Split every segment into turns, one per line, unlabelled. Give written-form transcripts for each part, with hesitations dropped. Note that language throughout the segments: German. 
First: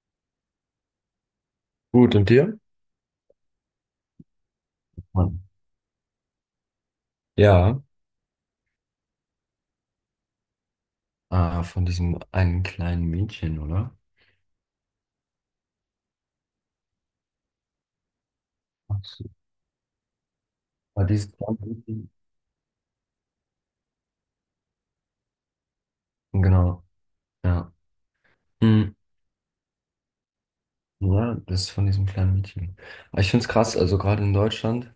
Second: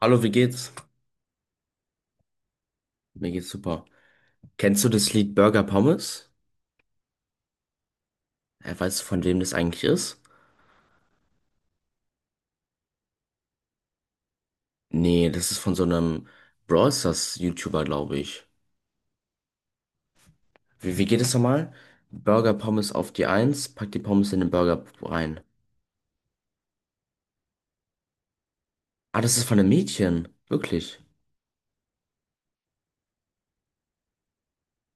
Hallo, wie geht's?
Gut, und dir?
Mir geht's super. Kennst du das Lied
Mann.
Burger Pommes?
Ja,
Weißt du, von wem das eigentlich ist?
von diesem einen kleinen Mädchen, oder?
Nee, das ist von so einem Brawl Stars YouTuber, glaube ich.
Ach so.
Wie,
War
wie geht es
dieses kleine
nochmal?
Mädchen?
Burger Pommes auf die Eins, pack die Pommes in den Burger rein.
Genau, ja. Hm.
Ah, das ist von einem Mädchen. Wirklich.
Ja, das ist von diesem kleinen Mädchen. Aber ich finde es krass, also gerade in Deutschland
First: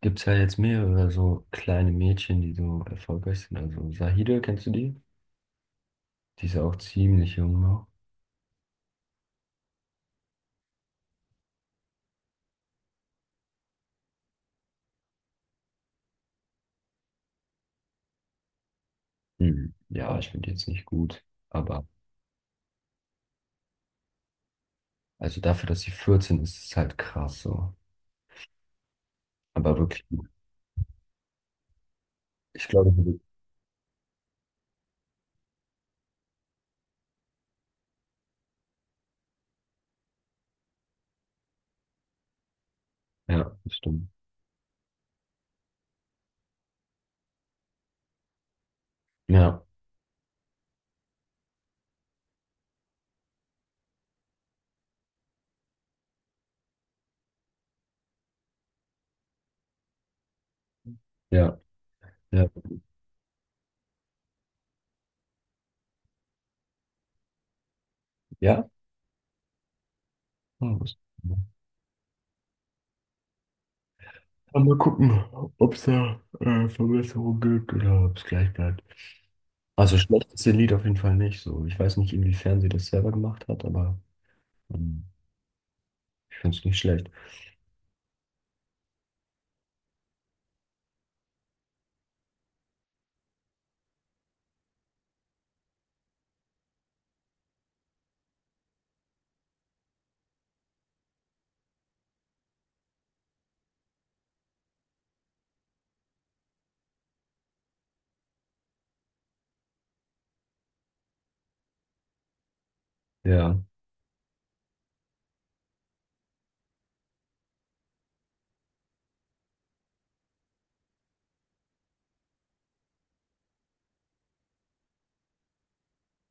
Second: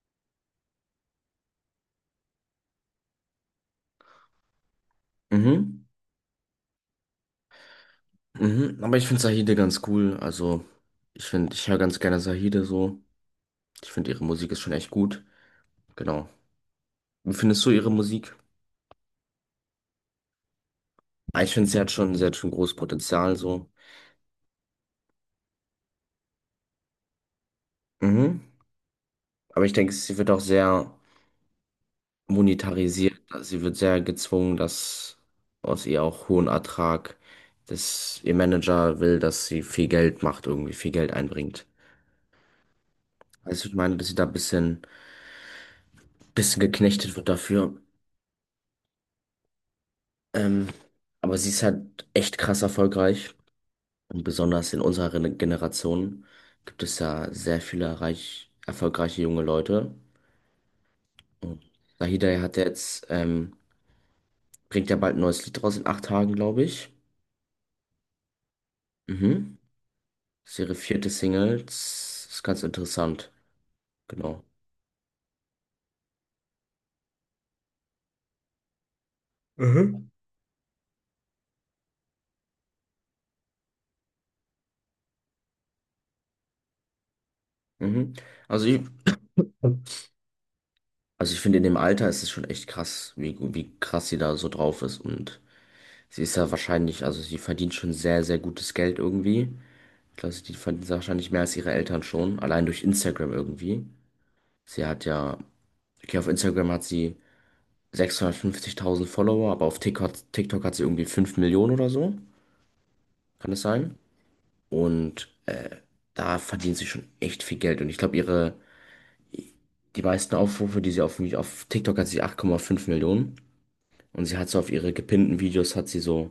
gibt es ja jetzt mehrere so kleine Mädchen, die so erfolgreich sind. Also Sahide, kennst du die?
Mhm.
Die ist ja auch ziemlich jung noch.
Mhm. Aber ich finde Sahide ganz cool. Also, ich finde, ich höre ganz gerne Sahide so. Ich finde, ihre Musik ist schon echt gut. Genau. Wie findest du ihre Musik?
Hm. Ja, ich finde die jetzt nicht gut.
Ah, ich finde, sie
Aber
hat schon, sie hat schon großes Potenzial so.
also dafür, dass sie 14, ist es halt krass so.
Mhm. Aber ich
Aber
denke,
wirklich,
sie wird
gut.
auch sehr
Ich glaube,
monetarisiert. Sie wird sehr gezwungen, dass aus ihr auch hohen Ertrag, dass ihr Manager will, dass sie viel Geld macht, irgendwie viel Geld einbringt.
ja,
Also ich
das
meine, dass
stimmt.
sie da ein bisschen geknechtet wird dafür.
Ja,
Ähm, aber sie ist halt echt krass erfolgreich. Und besonders in unserer Generation gibt es ja sehr viele reich, erfolgreiche junge Leute.
ja.
Und Sahida
Ja.
hat ja jetzt, bringt ja bald ein neues Lied raus in 8 Tagen, glaube ich.
Ja?
Mhm. Das ist ihre
Ah,
vierte Single. Das ist ganz interessant. Genau.
aber mal gucken, ob es da Verbesserungen gibt oder ob es gleich bleibt. Also
Mhm.
schlecht ist ihr Lied auf jeden Fall nicht so. Ich weiß nicht, inwiefern sie das selber gemacht hat, aber ähm, ich finde es nicht schlecht.
Mhm. Also ich, also ich finde, in dem Alter ist es schon echt krass, wie krass sie da so drauf ist. Und sie ist ja wahrscheinlich, also sie verdient schon sehr, sehr gutes Geld irgendwie. Ich glaube, sie verdient wahrscheinlich mehr als ihre Eltern schon, allein durch Instagram irgendwie. Sie hat ja, okay, auf Instagram hat sie 650.000 Follower, aber auf TikTok hat sie irgendwie 5 Millionen oder so. Kann
Ja,
es sein? Und da verdient sie schon echt viel Geld. Und ich glaube, ihre die meisten Aufrufe, die sie auf TikTok hat sie 8,5 Millionen. Und sie hat so auf ihre gepinnten Videos hat sie so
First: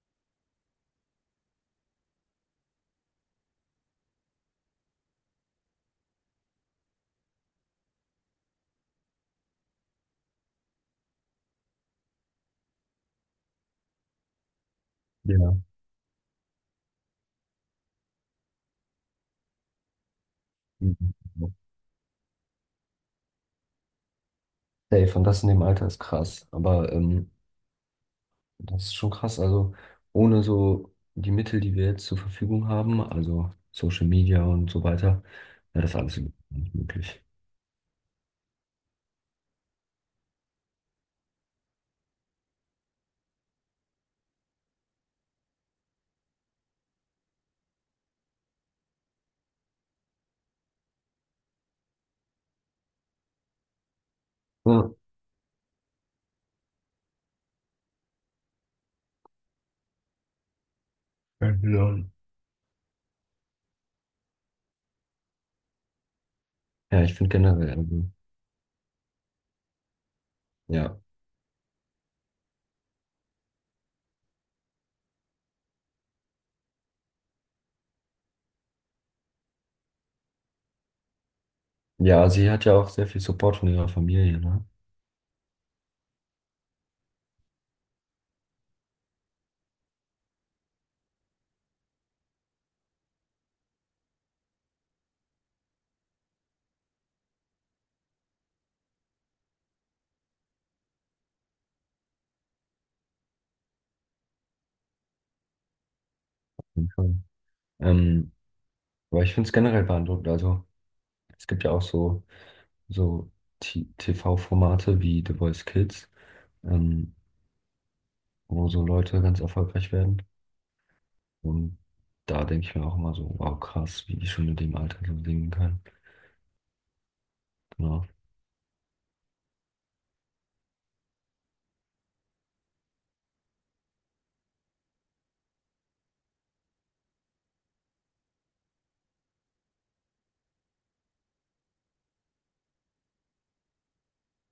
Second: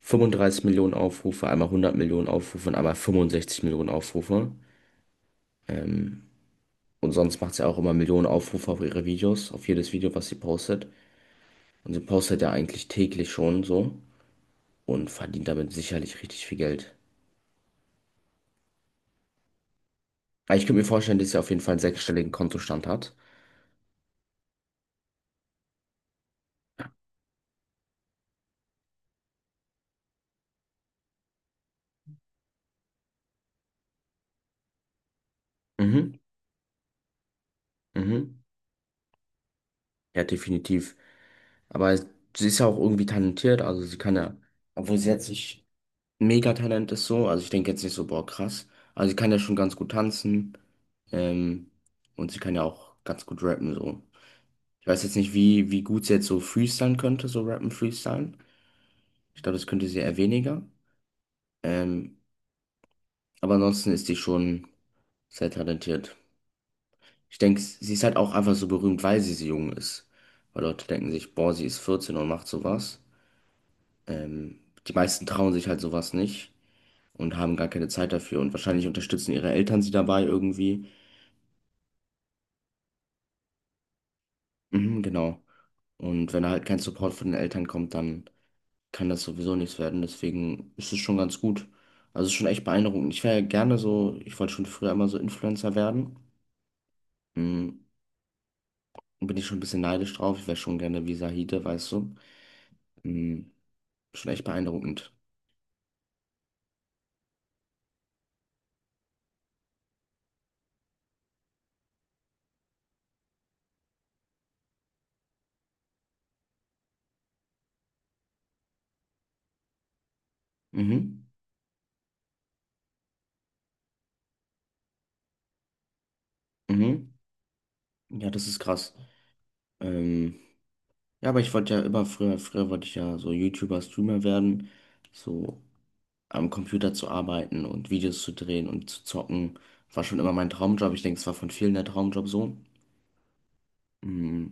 35 Millionen Aufrufe, einmal 100 Millionen Aufrufe und einmal 65 Millionen Aufrufe. Und sonst macht sie auch immer Millionen Aufrufe auf ihre Videos, auf jedes Video, was sie postet. Und sie postet ja eigentlich täglich schon so und verdient
ja.
damit sicherlich richtig viel Geld. Aber ich könnte mir vorstellen, dass
Mhm.
sie auf jeden Fall einen sechsstelligen Kontostand hat.
Safe, und das in dem Alter ist krass. Aber das ist schon krass. Also ohne so die Mittel, die wir jetzt zur Verfügung haben, also Social Media und so weiter, wäre das alles
Mhm,
überhaupt nicht möglich.
mhm. Ja, definitiv. Aber sie ist ja auch irgendwie talentiert, also sie kann ja, obwohl sie jetzt nicht Megatalent ist so. Also ich denke jetzt nicht so, boah, krass. Also sie kann ja schon ganz gut tanzen. Ähm, und sie kann ja auch ganz gut rappen, so. Ich
Ja.
weiß jetzt nicht, wie gut sie jetzt so freestylen könnte, so rappen, freestylen. Ich glaube, das könnte sie eher weniger.
Ja, genau.
Ähm, aber ansonsten ist die schon sehr talentiert.
Ja, ich finde
Ich denke,
generell,
sie ist
also,
halt auch einfach so berühmt, weil sie so jung ist. Weil Leute
ja.
denken sich, boah, sie ist 14 und macht sowas. Ähm, die meisten trauen sich halt sowas nicht. Und haben gar keine Zeit dafür und wahrscheinlich unterstützen ihre Eltern sie dabei irgendwie.
Ja, sie hat ja auch sehr viel Support von ihrer Familie, ne?
Mhm, genau. Und wenn da halt kein Support von den Eltern kommt, dann kann das sowieso nichts werden. Deswegen ist es schon ganz gut. Also es ist schon echt beeindruckend. Ich wäre gerne so, ich wollte schon früher immer so Influencer werden. Mhm. Bin ich schon ein bisschen neidisch drauf. Ich wäre schon gerne wie Sahide, weißt du. Mhm. Schon echt beeindruckend.
Auf jeden Fall. Ähm, aber ich finde es generell beeindruckend. Also, es gibt ja auch so TV-Formate wie The Voice Kids, ähm, wo so Leute ganz erfolgreich werden.
Mhm.
Und da denke ich mir auch immer so, wow, krass, wie die schon in dem Alter so singen können.
Mhm.
Genau.
Ja, das ist krass. Ähm, ja, aber ich wollte ja immer früher wollte ich ja so YouTuber, Streamer werden. So am Computer zu arbeiten und Videos zu drehen und zu zocken, war schon immer mein Traumjob. Ich denke, es war von vielen der Traumjob so. Mm,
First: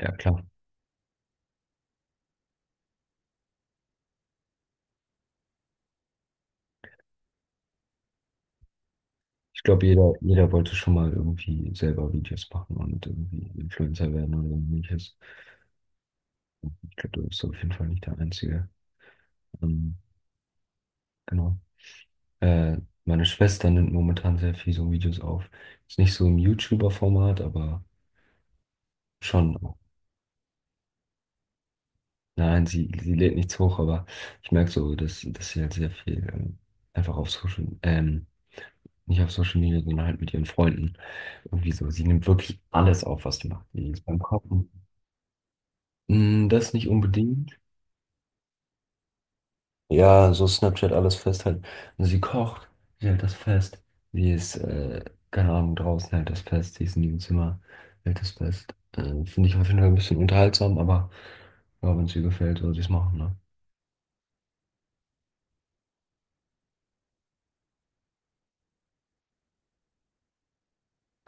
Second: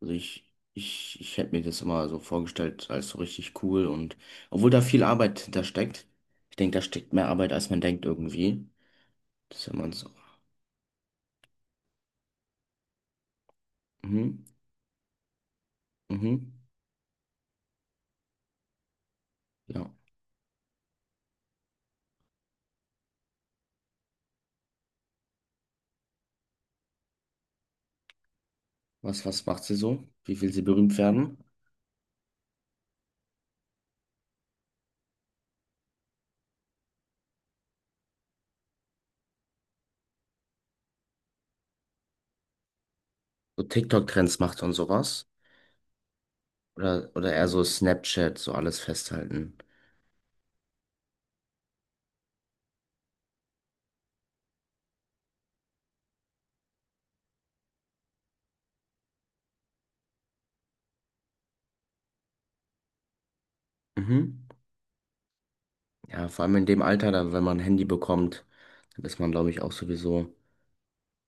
Also
klar.
ich hätte mir das immer so vorgestellt als so richtig cool und obwohl da viel Arbeit hintersteckt, ich denke, da steckt mehr Arbeit, als man denkt irgendwie. Das
Ich
ist
glaube,
immer so.
jeder wollte schon mal irgendwie selber Videos machen und irgendwie Influencer werden
Mhm,
oder ähnliches.
mhm,
Ich glaube, du bist auf jeden Fall nicht der Einzige.
ja.
Ähm, genau. Äh, meine Schwester nimmt momentan sehr viel so Videos auf. Ist nicht so im YouTuber-Format, aber
Was
schon.
macht sie so? Wie will sie berühmt werden?
Nein, sie lädt nichts hoch, aber ich merke so, dass sie halt sehr viel einfach auf Social, nicht auf Social Media, sondern halt mit ihren Freunden. Irgendwie so. Sie nimmt wirklich alles auf, was sie
So
macht. Sie ist beim
TikTok-Trends macht
Kochen.
und sowas?
Mm, das nicht
Oder eher
unbedingt.
so Snapchat, so alles festhalten.
Ja, so Snapchat alles festhalten. Und sie kocht, sie hält das fest. Wie es, keine Ahnung, draußen hält das fest, sie ist in ihrem Zimmer, hält das fest. Finde ich auf jeden Fall ein bisschen unterhaltsam, aber ja, wenn es ihr gefällt, soll sie es machen, ne?
Mhm. Ja, vor allem in dem Alter, dann, wenn man ein Handy bekommt, dann ist man, glaube ich, auch sowieso,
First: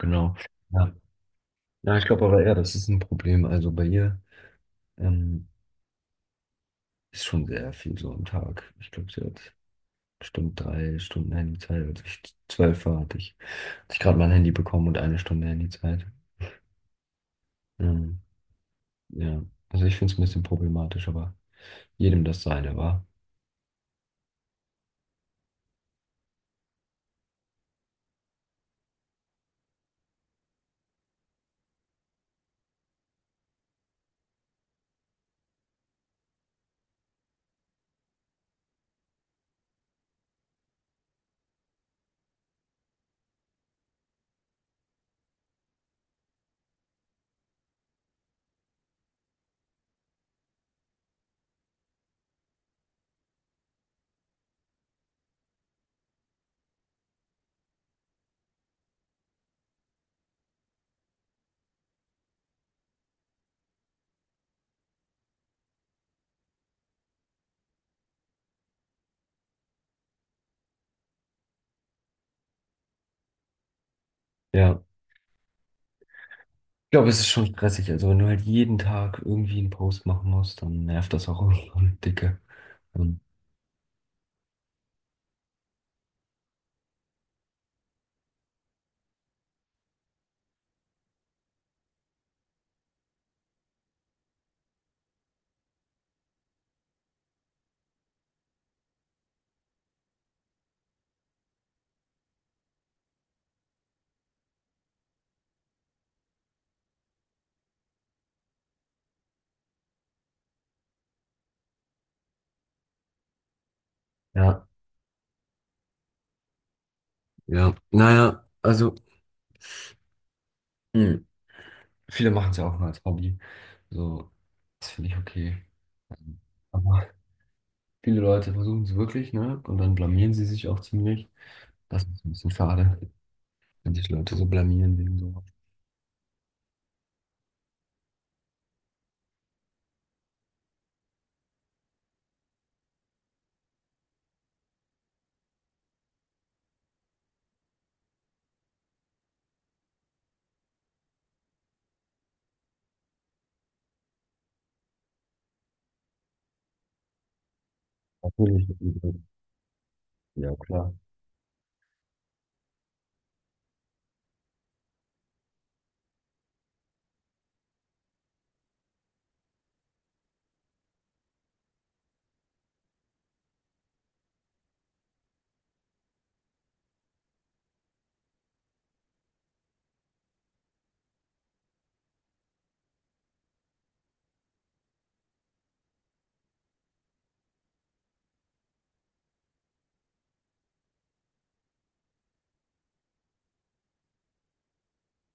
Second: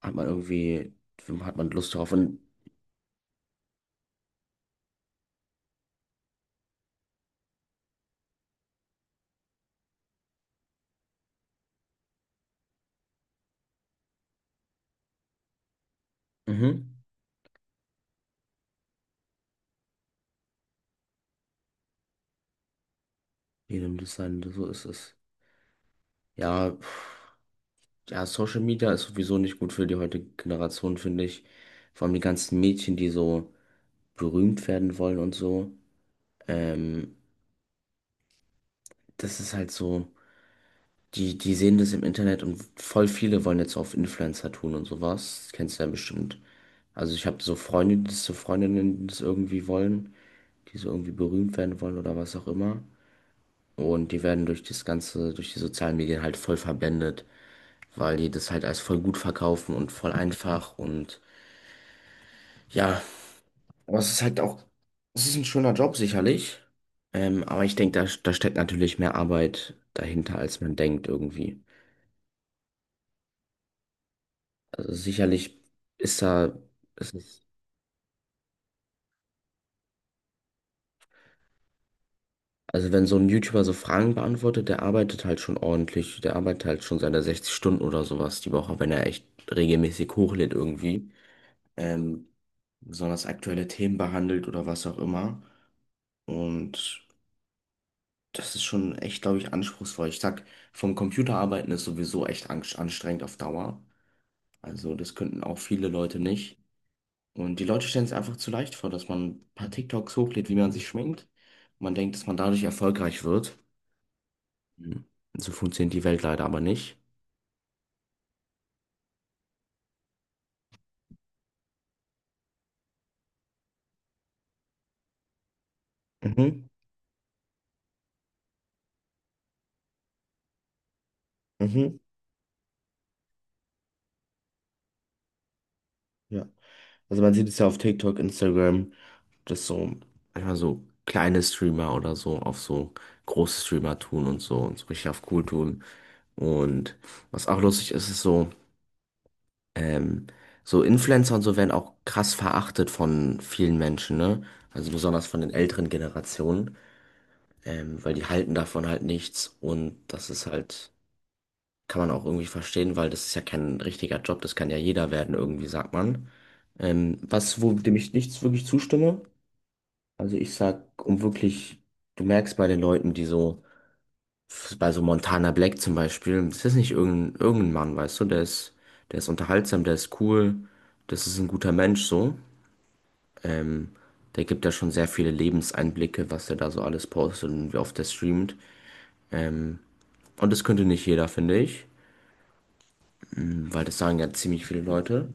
hat man
Ja,
irgendwie, hat man Lust
ja ich
drauf
glaube
und
aber eher, das ist ein Problem. Also bei ihr ähm, ist schon sehr viel so am Tag. Ich glaube, sie hat bestimmt drei Stunden Handyzeit. Als ich zwölf war, hatte ich gerade mein Handy bekommen und eine Stunde Handyzeit.
mhm,
Ähm, Ja, also ich finde es ein bisschen problematisch, aber jedem das seine, wa?
jedem das sein, so ist es. Ja, pf, ja, Social Media ist sowieso nicht gut für die heutige Generation, finde ich. Vor allem die ganzen Mädchen, die so berühmt werden wollen und so. Ähm, das ist halt so, die sehen das im Internet und voll viele wollen jetzt auf Influencer tun und sowas. Das kennst du ja bestimmt. Also ich habe so Freunde, die das so Freundinnen, die das irgendwie wollen. Die so irgendwie berühmt werden wollen oder was auch immer. Und die werden durch das Ganze, durch die sozialen Medien halt voll verblendet, weil die das halt als voll gut verkaufen und voll einfach und ja, aber es ist halt auch, es ist ein schöner Job sicherlich. Aber ich denke, da steckt natürlich mehr Arbeit dahinter, als man denkt irgendwie.
Ja.
Also sicherlich ist da,
Ich glaube,
es
es ist
ist,
schon stressig. Also wenn du halt jeden Tag irgendwie einen Post machen musst, dann nervt das auch irgendwann dicke.
also wenn so
Und
ein YouTuber so Fragen beantwortet, der arbeitet halt schon ordentlich, der arbeitet halt schon seine 60 Stunden oder sowas die Woche, wenn er echt regelmäßig hochlädt irgendwie. ähm, besonders aktuelle Themen behandelt oder was auch immer. Und das ist schon echt, glaube ich, anspruchsvoll. Ich sag, vom Computer arbeiten ist sowieso echt anstrengend auf Dauer. Also das könnten auch viele Leute nicht. Und die Leute stellen es einfach zu leicht vor, dass man ein paar TikToks hochlädt, wie man sich schminkt. Man denkt, dass man dadurch erfolgreich wird.
ja,
Mhm. So funktioniert die Welt leider aber nicht.
ja. Naja, also hm, viele machen es ja auch nur als Hobby. So, das finde ich okay.
Mhm,
Aber viele Leute versuchen es wirklich, ne? Und dann blamieren sie sich auch ziemlich.
mhm,
Das ist ein bisschen schade, wenn sich Leute so blamieren wegen so.
ja. Also man sieht es ja auf TikTok, Instagram, dass so manchmal so kleine Streamer oder so auf so große Streamer tun und so richtig auf cool tun. Und was auch lustig ist, ist so, ähm, so Influencer und so werden auch krass verachtet von vielen Menschen, ne? Also besonders von den älteren Generationen, weil die halten
Natürlich.
davon halt nichts und das ist
Ja,
halt,
klar.
kann man auch irgendwie verstehen, weil das ist ja kein richtiger Job, das kann ja jeder werden irgendwie, sagt man. Wo dem ich nichts wirklich zustimme, also ich sag, um wirklich, du merkst bei den Leuten, die so, bei so Montana Black zum Beispiel, das ist nicht irgendein Mann, weißt du, der ist unterhaltsam, der ist cool, das ist ein guter Mensch so. Ähm, der gibt ja schon sehr viele Lebenseinblicke, was er da so alles postet und wie oft er streamt. Ähm, und das könnte nicht jeder, finde ich, weil das sagen ja ziemlich viele Leute.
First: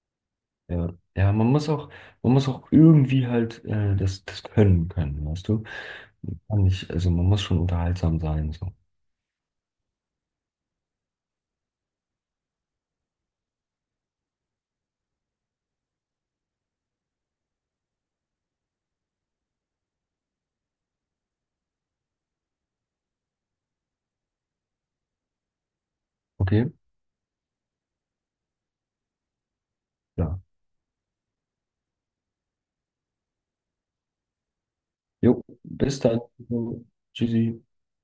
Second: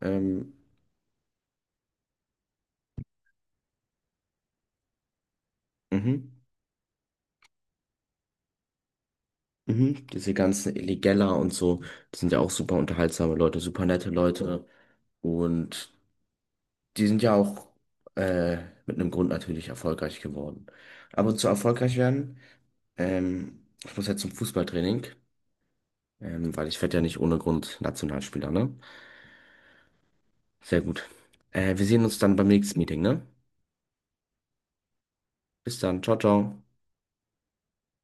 Ähm,
Ja, ja, man muss auch irgendwie halt das können können, weißt du?
mhm.
Man kann nicht, also man muss schon unterhaltsam sein, so.
Mhm. Diese ganzen Illegella und so, das sind ja auch super unterhaltsame Leute, super nette Leute. Und die sind ja auch äh, mit einem Grund natürlich erfolgreich geworden. Aber zu erfolgreich werden. Ich muss jetzt zum Fußballtraining,
Okay?
weil ich werde ja nicht ohne Grund Nationalspieler, ne?
Ja.
Sehr gut. Wir sehen uns dann beim nächsten Meeting, ne?
Jo,
Bis
bis
dann. Ciao,
dann.
ciao.
Tschüssi.